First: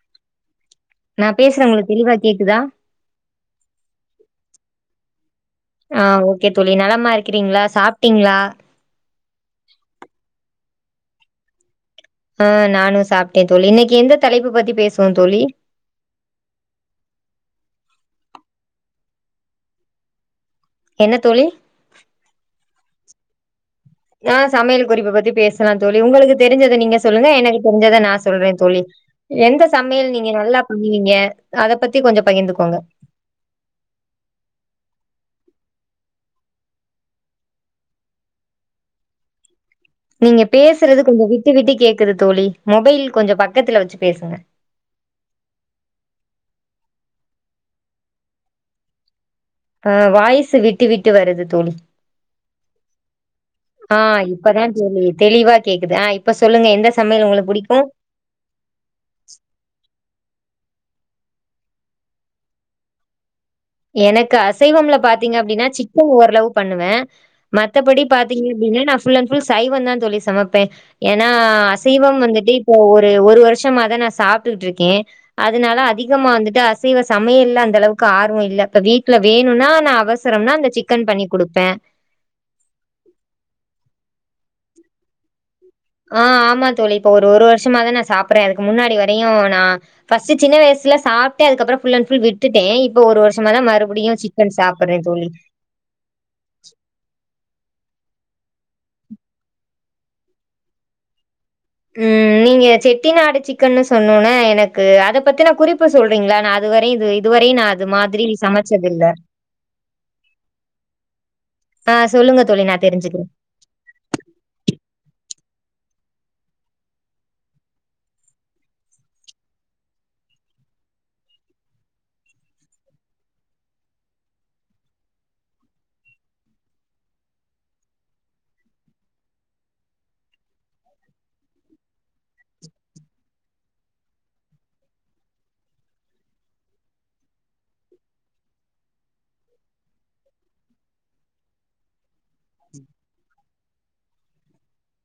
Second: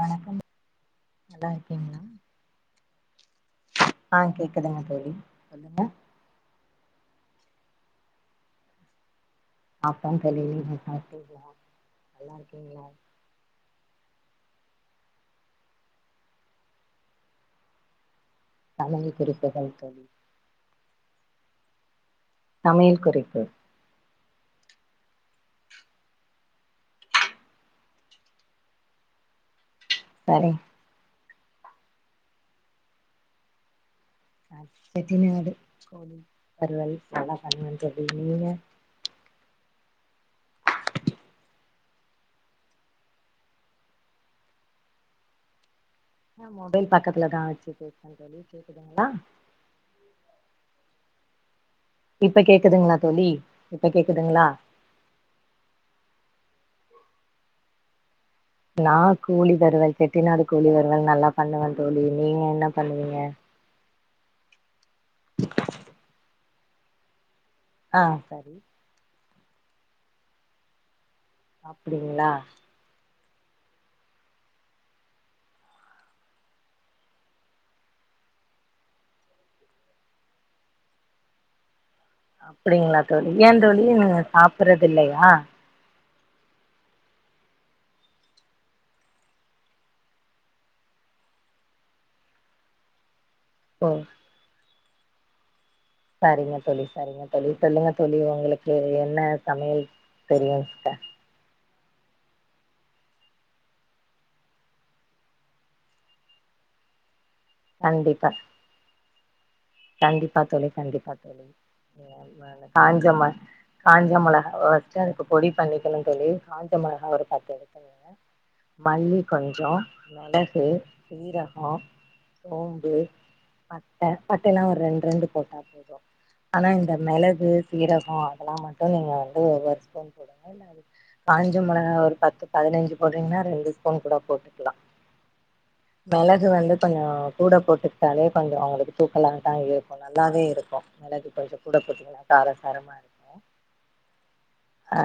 வணக்கம் நா நல்லா பேசுறன் உங்களுக்கு இருக்கீங்களா தெளிவா கேக்குதா ஆஹ் கேக்குதுங்க தோழி சொல்லுங்க ஆஹ் ஓக்கேத் தோழி நலமாயிருக் ருக்கிறீங்ளா சாப்ட்டீங்ளா ஆப்போம் [unintelligible] நீங்க சாப்டிங்களா ஆஹ் நானு சாப்ட்டேன் தோழி இன்னைக்கு எந்த தலைப்புப் பத்திப் பேசுவோம் தோழி சமையல் குறிப்புகள் தோழி என்னத் தோழி சமையல் குறிப்பு ஆஹ் சமையல் குறிப்புப் பத்தி பேசலான் தோழி உங்களுக்கு தெரிஞ்சத நீங்க சொல்லுங்க எனக்கு தெரிஞ்சத நா சொல்றேன் தோழி எந்த சமையல் நீங்க சரி நல்லாப் பண்ணுவீங்க அதப் பத்திக் கொஞ்ச பகிர்ந்துக்கோங்க செட்டிநாடு கோழி வருவல் நல்லாப் பண்ணுவன் தோழி நீங்க நீங்க பேசுறதுக் கொஞ்சோம் விட்டு விட்டுக் கேக்குது தோழி மொபைல் கொஞ்சோம் பக்கத்துல வச்சுப் பேசுங்க ந மொபைல் பக்கத்துலதான் வச்சு பேசுறன் தோழி கேக்குதுங்ளா ஆஹ் வாய்சு விட்டு விட்டு வருது தோழி இப்ப கேக்குதுங்களா தோழி இப்ப ஆஹ் கேக்குதுங்களா இப்பதான் தோழி தெளிவா கேக்குது ஆஹ் இப்ப சொல்லுங்க எந்த சமையல் உங்களுக்கு புடிக்கும் நா கோழி வருவல் செட்டி நாடு கோழிவறுவல் நல்லா பண்ணுவேன் தோழி நீங்க என்ன பண்ணுவீங்க எனக்கு அசைவம்ல பாத்தீங்க அப்படின்னா சிக்கன் ஓரளவு பண்ணுவேன் மத்தபடி ஆ பாத்தீங்க சரி அப்படினா நான் ஃபுல் அண்ட் ஃபுல் சைவம் தான் தோழி சமப்பேன் ஏன்னா அசைவம் அப்டிங்களா வந்துட்டு இப்போ ஒரு ப்போ ஒரு வருஷமா தான் சாப்டுட்டு இருக்கேன் அதனால அதிகமா வந்துட்டு அசைவ சமையல் இல்ல அந்த அளவுக்கு ஆர் ர்வம் இல்ல இப்ப வீட்டுல வேணும்னா நான் அவசரம்னா அ அப்படிங்களா தோழி ஏன் தோழி நீங்க சாப்டுறது இல்லையா ஆஹ ஆமா தோழி இப்ப ஒரு ஒரு வருஷமா தான் நான் சாப்புறேன் அதுக்கு முன்னாடி வரையும் நான் ஃபர்ஸ்ட் சின்ன வயசுல சாப்டேன் அதுக்கப்புறோ ஃபுல் அண்ட் ஃபுல் விட்டுட்டேன் இப்ப ஒரு வருஷம் ம்மதான் மறுபடியும் சிக்கன் சாப் வரேன் தோழி செரிங்க தோழி செரிசங்க தோழி சொல்லுங்க தோழி உங்களுக்கு என்ன சமையல் தெரியும் ட்ட உம் நீங்க செட்டி நாடு சிக்கன்னு சொன்னோனே எனக்கு அத பத்தின குறிப்பு சொல்றீங்களா நான் அதுவரையும் இது வெய் இதுவரையும் நான் அது மாதிரி கண்டிப்பா சமைச்சதுயில்ல கண்டிப்பா தோழி கண்டிப்பா தோழி ஆ நீங்க சொல்லுங்க தோழி அந்த நா காஞ்ச ம தெரிஞ்சுக்கிறே. காஞ்ச மொளகா வச்ச அது பொடி பண்ணிக்கணும்னு தோழி கஞ்சா மொளகா ஒரு பத்து எடுத்துங்கங்க மல்லி கொஞ்சோ மிளகு சீரகம் சோம்பு பட்ட பட்டயிலா ஒரு ரெண்டு ரெண்டு போட்டா போதும் ஆனா இந்த மிளகு சீரகம் அதெல்லா மட்டும் நீங்க வந்து ஒவ்வொரு ஸ்பூன் போடன்னு இல்ல அது காஞ்ச மொளகா ஒரு பத்து பதினஞ்சு போடுறீங்கன்னா ரெண்டு வொன் கூட போட்டுக்கலா மிளகு வந்து கொஞ்சோ கூட போட்டுக்கிட்டாலே கொஞ்சோ அவங்களுக்கு தூக்கலா தான் இருக்கும் நல்லாவே இருக்கும் மிளகு கொஞ்சோ கூட போட்டுக்கன்னா காரசாரமா இருக்கும் ஆ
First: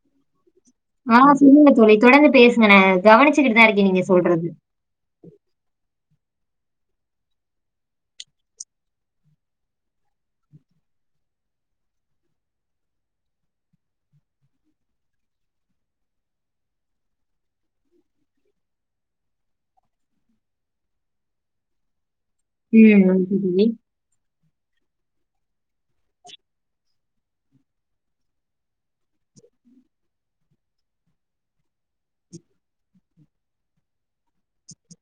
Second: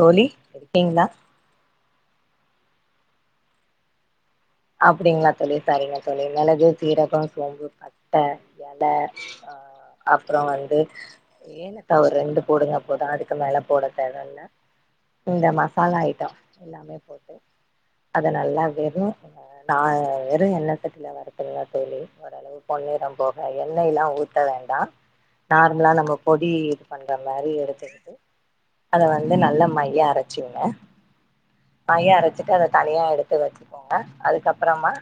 தோழி இருக்கீங்களா ஆ சொல்லுங்க தோழி தொடர்ந்து பேசுங்க நா கவனச்சுக்கிட்டுதான் இருக்கேன் நீங்க சொல்றது அப்படிங்களா தோழி செரிங்க தோழி மிளகு சீரகம் சோம்பு பட்ட இல ஆ அப்புறோ வந்து ஏலக்கா ஓரு ரெண்டு போடுங்க போதும் அதுக்கு மேல போட தேவையில்ல இந்த மசாலா ஐட்டம் எல்லாமே போட்டு அத நல்லா வெறும் ன்ன நா வெறும் எண்ணசட்டில வருத்துருவ தோழி ஓரளவு ம் பொன்னிரம் ஓகே போக தோழி. எண்ணெயெல்லாம் ஊத் பட்ட வேண்டாம் நார்மலா நம்ம பொடி யூஸ் பண்ற மாறி எடுத்துக்கிட்டு அத வந்து நல்லா மைய அரைச்சிங்க மைய அரைச்சிட்டு அத தனியா எடுத்து வச்சுக்கோங்க அதுக்கப்புறமா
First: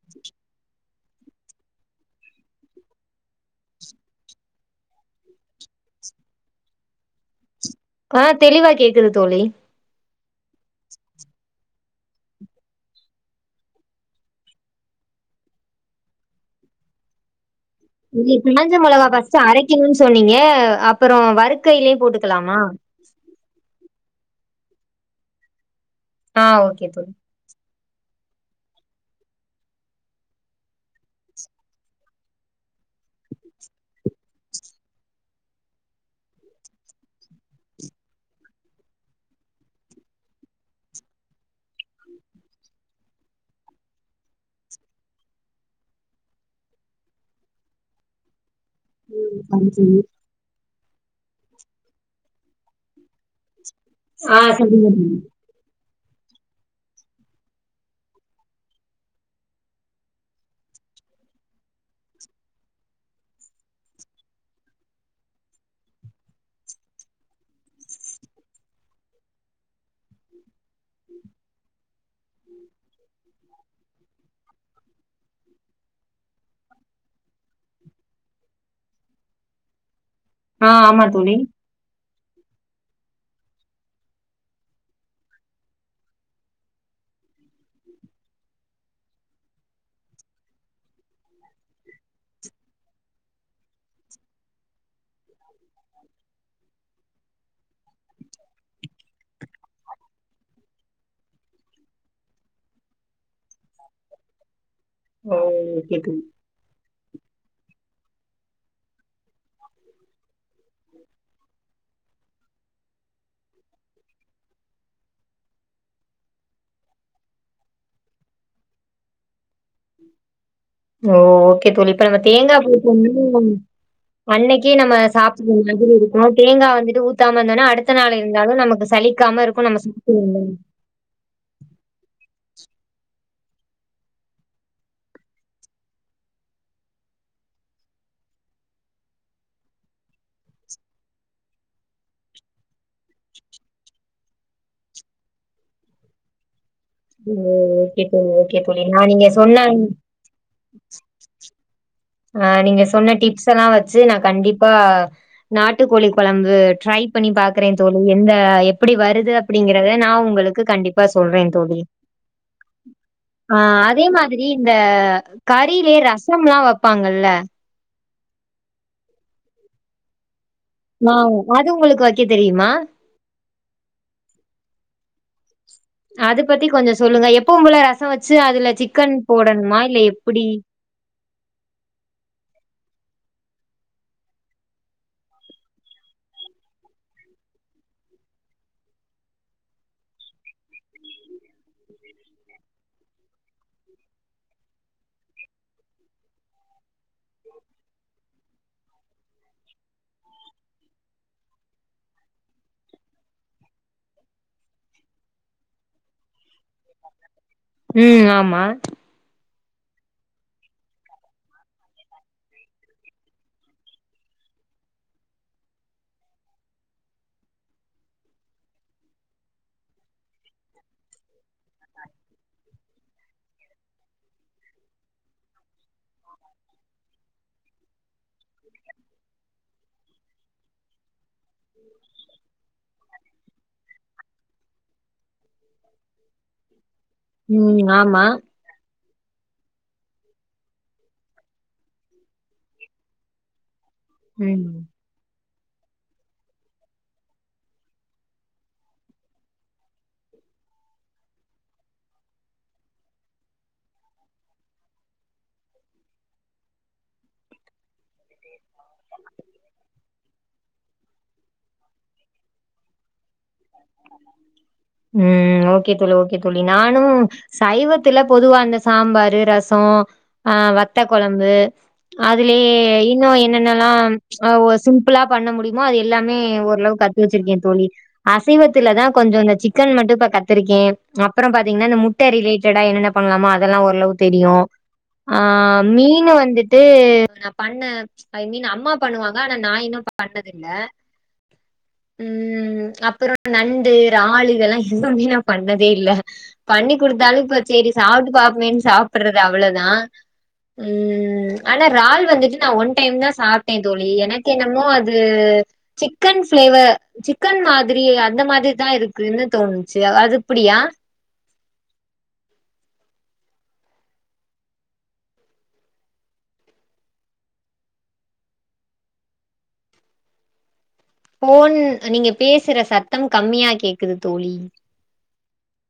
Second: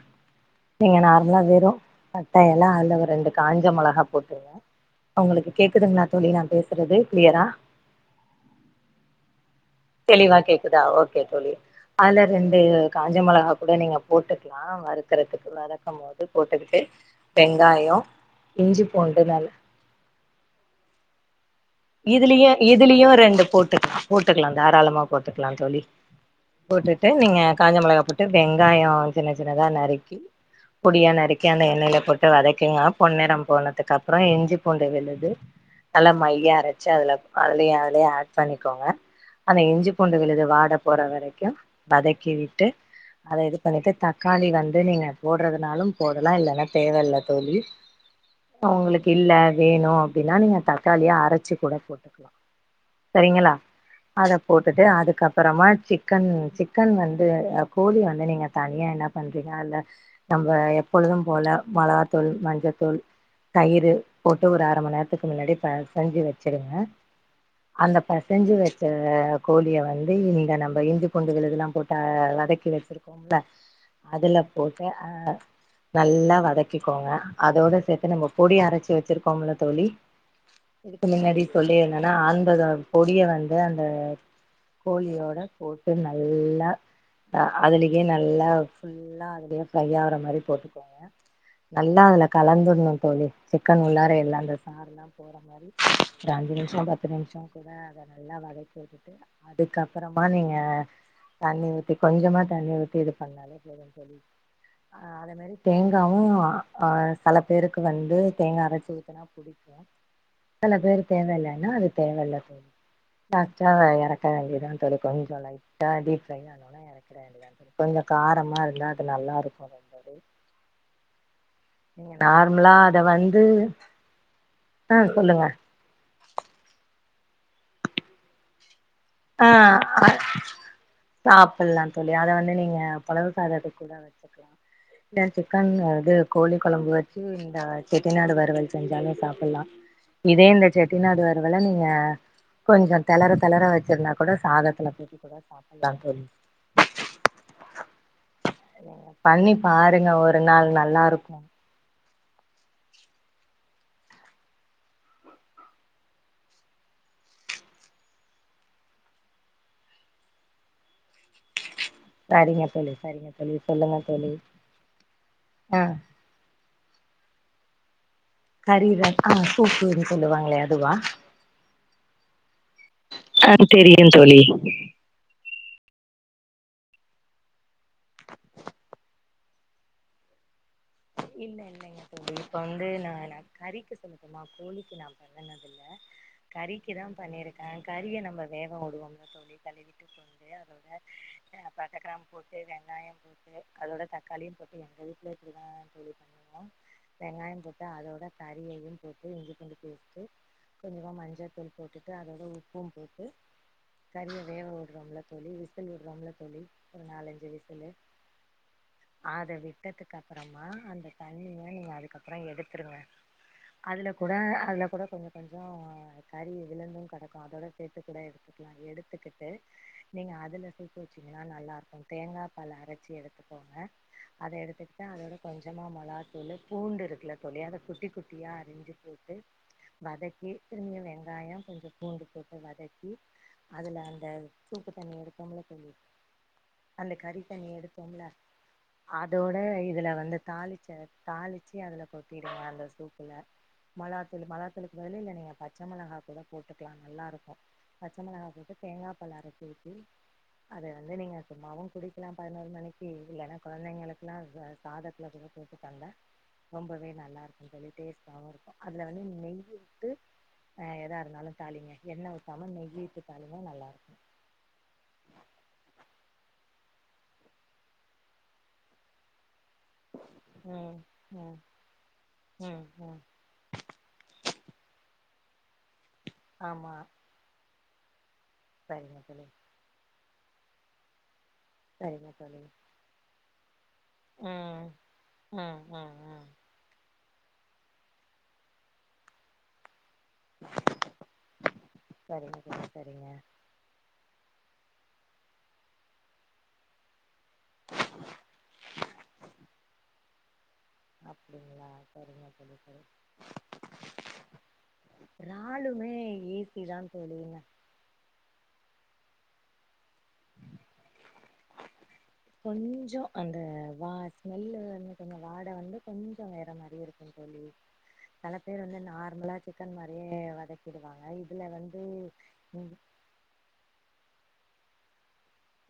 நீங்க நார்மலா வெறும் பட்ட இல அதுல ஒரு ரெண்டு காஞ்ச மொளகா போட்டிருங்க உங்களுக்கு கேக்குதுங்கன்னா தோழி நான் பேசுறது கிளியரா ஆ தெளிவா கேக்குது தோழி தெளிவா கேக்குதா ஓகே தோழி அதுல ரெண்டு காஞ்ச மொளகா கூட நீங்க போட்டுக்கலா வறுக்கறதுக்கு வறக்கும் போது போட்டுக்கிட்டு வெங் நீ காஞ்ச மொளகா ஃபர்ஸ்ட்டு அரைக்கணும்னு சொன்னீங்க அப்புறோ வருக் இதுலயு இதுலயு ரெண்டு போட்டுக்கோ போட்டுக்கலாம் தாராளமா போட்டுக்கலாம் தோழி ஆ ஓகே போட்டுட்டு தோழி. நீங்க காஞ்ச மொளகா போட்டு வெங்காயம் சின்ன சின்னதா நறுக்கி பொடியா நறுக்கி அந்த எண்ணெயில போட்டு வதக்கினா பொன்னிறம் போனதுக் அப் அப்புறம் இஞ்சி பூண்டு விழுது நல்லா மையா அரச் பச்சா இல அதுல அதுல ஆட் பண்ணிக்கோங்க அந்த இஞ்சி பூண்டு விழுது வாட போற வரைக்கும் வதக்கி விட்டு அதை இது பண்ணிட்டு தக்காளி வந்து நீங்க போடுறதுனாலும் போடலாம் இல்லைன்னா தேவ இல தோழி அவங்களுக்கு இல்ல ம். சரி தோழி. வேணும் அப்படின்னா நீங்க த தக்காளியை அரைச்சு கூட போட்டுக்கலாம் சரிங்களா அத ஆ போட்டுட்டு சரிங்க தோழி. அதுக்கு அப்புறமா சிக் சிக்கன் சிக்கன் வந்து கோழி வந்து நீங்க தனியா என்ன பண்றீங்க அதுல நம்ம எப்பொழுதும் போல மிளகாத்தூள் மஞ்சத்தூள் தயிறு போட்டு ஒரு அர மணி நேரத்துக்கு முன்னாடி செஞ்சு வச்சுக்க வெச்சிடுங்க அந்த பெசஞ்சு வச்ச கோழிய வந்து இங்க நம்ம இஞ்சி பூண்டு விழுது எல்லாம் போட் ஆ வதக்கி வச்சிருக்கோம்ல அதுல போட்டு அ நல்லா வதக்கிக்கோங்க அதோட சேர்த்து நம்ம பொடி அரச்சி வெச்சி இருக்கிறோம் ல தோழி ஆ ஆமா தோழி. முன்னாடி சொல்லி இருந்தநா [unintelligible] பொடியை வந்து அந்த கோழியோட போட்டு நல்லா அதுலயே நல்லா ஃபுல்லா அதுலேயே ஃப்ரை ஆகிற மாரி போட்டுக்கோங்க நல்லா அதில் கலந்துடணும் தோழி சிக்கன் உள்ளார எல்லாம் அந்த சாறுெலாம் போகிற மாதிரி ஒரு அஞ்சு நிமிசம் த்து நிமிஷம் கூட அதை நல்லா வதைக்கி விட்டுட்டு அதுக்கப்புறமா நீங்க தண்ணி ஊத்தி கொஞ்சமா தண்ணி ஊத்தி இது பன்னாலே போதும் ஓ தோழிஅதே மாதிரி ஓகே தோழி. தேங்காவூம் ஹ் பல பேருக்கு வந்து தேங்கா அரைச்சு ஊத்தனா புடிக்கும் [unintelligible] இல்லனா அது தேவையில்லை தோழி லாஸ்ட்டா எறக்க வேண்டியதான் தோழி கொஞ்சம் லைட்டா டீப் ஆனும்னா இறக்க வேண்டிய த கொஞ்சம் காரமா இருந்தா அது நல்லா இருக்கும் ஓ ஓகே நீங்க புளிப்பு டே நார்மலா நாட்டு அத வந்து அன்னைக்கே நம்ம ஆ சொல்லுங்க சாப்பிட்டோம் [unintelligible] இருக்கா தேங்காய் வந்து இது ஊத்தாம இருந்தாலும் அடுத்த நாள் இருந்தாலும் நமக்கு சலிக்காம ஆ இருக்கும். நம்ம சாப்பிடுவோம். சாப்புடலாம் தோழி அத வந்து நீங்க பளவு சாத கூட வச்சுக்கலாம் இல்ல சிக்கன் இது கோழி குழம்பு வச்சு இந்த செட்டிநாடு வறுவல் செஞ்சாலும் சாப்புடலாம் இதே இந்த செட்டிநாடு வறுவலை நீங்க கொஞ்சம் தளற தளற வச் சரிஅப்பனா சாதத்தில் பிசைஞ்சு கூட சாப்பிடலாம் சொல்லு ஓகே போலி ஓகே போலி நான் உன்ன பண்ணி சொன்னாலும் பாருங்க ஒரு நாள் நல்லா இருக்கு ஆ நீங்க சொன்ன டிப்ஸ் லாம் எல்லாம் வெச்சு நான் கண்டிப்பா நாட்டுக்கோழி குழம்பு ட்ரை பண்ணி பாக்கறேன் தோழி என்ன எப்படி வருது அப்படிங்கரதா நான் உங்களுக்கு கண்டிப்பா சொல்றேன் தோழி சரிங்க தோழி சரிங்க தோழி ஆ சொல்லுங்க அதே தோழி மாதிரி இந்த ஆ கரியீல ரசம் எல்லாம் வைப் ல கரி ரசம் சூப்புன்னுசொல்லுவாங்களே அ அது உங்களுக்கு வைக்க தெரியுமா ஆ தெரியு தோழி அது பத்தி கொஞ்சோ சொல்லுங்க எப்பவும் போல ரசோ வெச்சு அதுல சிக்கன் போடண்ணும்மா இல்ல எப்டி இல்ல இல்லைங்க தோழி இப்ப வந்து நா-நா கறிக்கு சொல்லட்டுமா கோழிக்கு நா பண்ணதுல்ல கறிக்கிதா பண்ணிருக்கே கறிய நம்ம வேக விடுவோம்ல தோழி கழுவிட்டு போது [inaudible] அ படடக்ராம் போட்டு வெங்காயோ போட்டு அதோட தக்காளியுபோட்டு எங்க வீட்ல இப்டிதா தோழி பண்ணுவோ வெங்காயோ போட்டு அதோட கறியயு போட்டு இஞ்சி புண்டு பேசட்டு கொஞ்சமா மஞ்சத்தூள் போட்டுட்டு அதோட உப்பும் போட்டு கறியை வேவ விடுறோம்ல தோழி விசில் விடுறோம்ல தோழி ஒரு நாலஞ்சு விசிலு ம் ஆமா ஆதவி கட்டத்துக்கு அப்பறம் [unintelligible] அந்த தண்ணிய நீங்க அதுக்கப்றோ எடுத்துருங்க அதல கூட அதல கூட கொஞ்சோ கொஞ்சோ கறி விழுந்து கடக்கு அதோட சேர்த்து கூட எடுத்துக்கலா எடுத்துக்கிட்டு நீங்கள் அதில் சூப்பு வச்சீங்கன்னா நல்லா இருக்கு தேங்கா பால் அரச்சி எடுத்துகோங்க அத எடுத்துக்கிட்டு அதோட கொஞ்சமா மெளத்தூளு பூண்டு இருக்குல தோழி அத குட்டி குட்டியா அரிஞ்சு போட்டு வதக்கி திரும்மியு வெங் காயம் கொஞ்சோ பூண்டு போட்டு வதக்கி அதுல அந்த சூப்பு தண்ணி எடுத் தொம்ல தோழி அந்த கறி தண்ணி ம் ஆமா எடுத்தோம்ல அதோட இதுல வந்து தாளிச்ச தாளிச்சு அதுல கொட்டிடுங்க அந்த சூப்புல மொளகாத்தூள் ம் மொளகாத்தூளுக்கு பதிலு [unintelligible] நீங்க பா பச்ச மொளகா கூடப் போட்டுக்கலா நல்லருக்கு பச்ச மொளகா போட்டு தேங்கா பால் அரச்சி வச்சு அத வந்து நீங்க சும்மாவு குடிக்கலா பதினோரு மணிக்கு இ இல்லேன்னா கொழந்தைங்களுக்கெல்லா [unintelligible] சாதா [unintelligible] கூட போட்டு தந்த ரொம்பவே நல்லாருக்கு தோழி டேஸ்ட் தாவுருக்கு அதுல வந்து நெய்யுட்டு ஆஹ் எதா இருந்தாலு தாளிங்க எண்ணெ ஊத்தமா நெய்ட்டு உம் ஓகே தோழி ஓகே தோழி நானு சைவத்துல பொதுவா அந்த சாம்பாரு ரஸ் சோ அ வத்த ம் கொழம்பு ம் அதுலயே ம் ம் இன்னு என்னென்னல்லா ஒ சிம்பிளா பண்ண முடியுமோ அது எல்லாமே ஆமா ஓரளவுக்கு கத்து வச்சிருக்கே தோழி அசைவத்துல தா சரிங்க கொஞ்சோ தோழி இந்த சிக்கன் மட்டு இப்ப கத் வச்சிருக்கே அப் அப்றோ பாத்தீங்கன்னா இந்த முட்ட சரிங்க தோழி ரிலேட்டடா என்னென்ன பண்ணலாமோ அதெல்லா ஓரளவு தெரியு ம் அ ம் ம் மீனு ம் வந்துட்டு நா பண்ணே ஐ மீன் அம்மா பண்ணுவாங்க ஆனா நா இன்னு பண்ணதில்ல சரிங்க தோழி ம் சரிங்க அப்றோ நண்டு ரால்லு இதெல்லா எதுவுமே நா பண்ணதே இல்ல பண்ணி்க் குடுத்தாலு இப்ப செரி சாப்ட்டு பாப்போமேன்னு சாப்பிடறது அவ்ளோவுதா ம் ஆனா அப்டிங்களா ரால் சரிங்க வந்துட்டு நா தோழி ஒன் சரி டைம் தா சாப்ட்டே தோழி எனக்கு என்னமோ அது இறாலுமே சிக்கன் ஈஸி ஃபிளேவர் தா தோழி சிக்கன் மாத் அந்த மாதிரிதா இருக்குன்னு தோணுச்சு அது இப்புடியா கொஞ்சோ அந்த வா ஸ்மெல்லு வந்து கொஞ்சோ வாட வந்து கொஞ்சோ வேற மாரி இருக்கும் தோழி சல பேர் வந்து நார்மலா சிக்கன் மாரியே வதக் போன் நீங்க பேசுற ம் சத்தம் கம்மியா கேக்குது தோழி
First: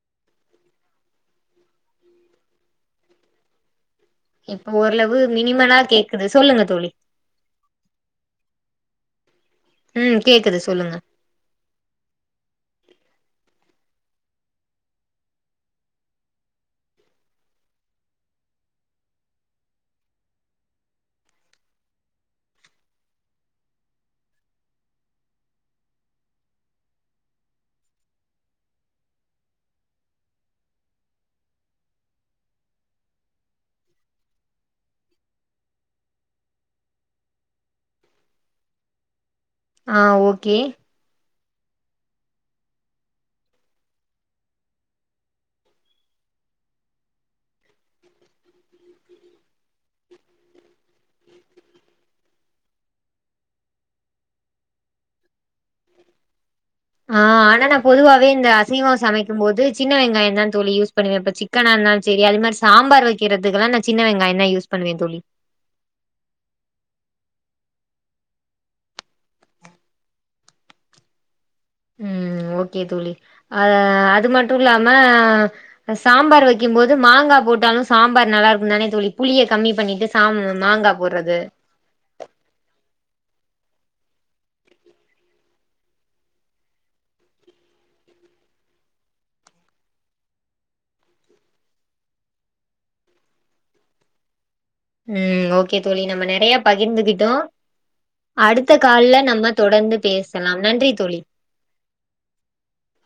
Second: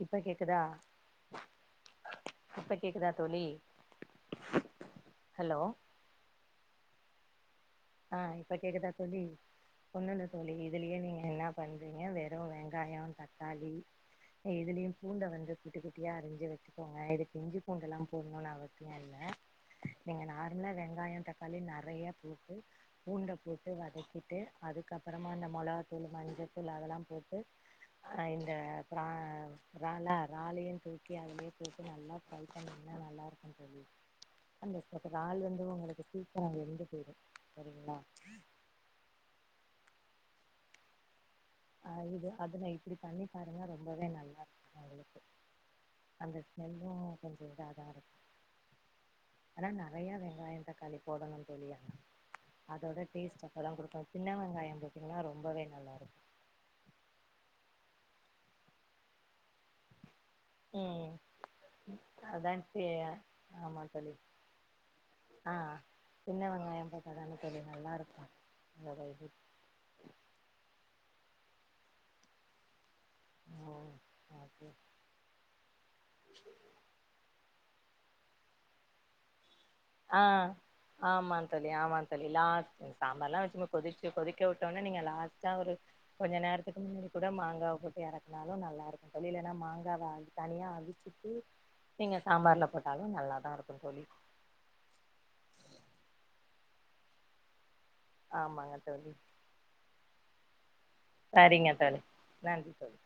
இப்ப கேக்குதா இப்ப கேக்குதா தோழி இப்ப ஓரளவு ஹலோ மினிமலா கேக்குது சொல்லுங்க தோழி ஆஹ் இப்ப கேக்குதா தோழி ம் ஒண்ணுல்ல தோழி கேக்குது சொல்லுங்க இதுலயே நீங்க என்னா பண்றீங்க வெறு வெங்காயோ தக் தக்காளி இதுலயு பூண்ட வந்து குட்டி குட்டியா அரிஞ்சு வச்சுக்கோங்க இது பிஞ்சி பூண்ட எல்லா போடணுனு அவசியல்ல நீங்க நார்மலா வெங்காயம் தக்காளி நெறைய பூண்டபோட்டு வதக்கிட்டு அதுக்கப்புறமா அந்த மொளகாத்தூள் மஞ்சள்தூள் அதெல்லா போட்டு அஹ் இந்த ப்ரா றால றாலையு தூக்கி அதுலயே போட்டு நல்லா ஃப்ரை பண்ணின்னா நல்லா இருக்கு தோழி அந்த றாலு வந்து உங்களுக்கு சீக்கிரம் வெந்து போயிடு சரிங்களா ஆஹ் ஓகே ஆஹ் இது அது நா இப்டி பண்ணி பாருங்க ரொம்பவே நல்லா இருக்கு உங்களுக்கு அந்த ஸ்மெல்லு கொஞ்சம் இதாதா இருக் அதான் நிறைய வெங்காயம் தக்காளி போடணு தோழி அதோட டேஸ்ட் அப்பதா கொடுக்கும் சின்ன வெங்காயம் போட்டிங்கன்னா ரொம்பவே நல்லா இருக்கு ஆஹ் ஆனா நா பொதுவாவே இந்த அசைவம் சமைக்கும் போது சின்ன வெங்காயம் இதா தோழி யூஸ் ம் பண்ணுவே இப்ப சிக்கனா இருந்தாலு சரி அது அதா மாரி தே சாம்பார் வைக்கிறதுக்குல்லா நா ஆமா சின்ன தோழி வெங்காயந்தா யூஸ் பண்ணுவே தோழி ஆ சின்ன வெங்காயம் [unintelligible] நல்லாருக்கு [unintelligible] ம் ஓகே தோழி ம் அஹ் அது மட்டும் ஓகே இல்லாம சாம்பார் வைக்கும்போது மாங்கா போட் டாலு சாம்பார் நல்லா இருக்குந்தானே தோழி புளிய கம்மி பண்ணிட்டு சாம் ஆஹ் மாங்கா போடுறது. ஆமான் தோழி ஆமா தோழி லாஸ்ட் சாம்பார்ல்லா வச்சு கொதிக்க கொதிக்க விட்டோனே நீங்க லாஸ்ட்டா ஒரு கொஞ்சம் நேரத்துக்கு முன்னாடி கூட மாங்காவ போட்டு எறக்குனாலு நல்லா இருக்கும் தோழி இல்லனா மாங்காவ அ தனியா அவிச்சிட்டு நீங்க சாம்பார்ல போட்டாலும் நல்லாதா இருக்கு தோழி ம் ஓகே தோழி நம்ம நெறைய பகிர்ந்துகிட்டோ அடுத்த ஆமாங்க தோழி கால்ல நம்ம தொடர்ந்து பேச சலா நன்றி தோழி. சரிங்க தோழி நன்றி தோழி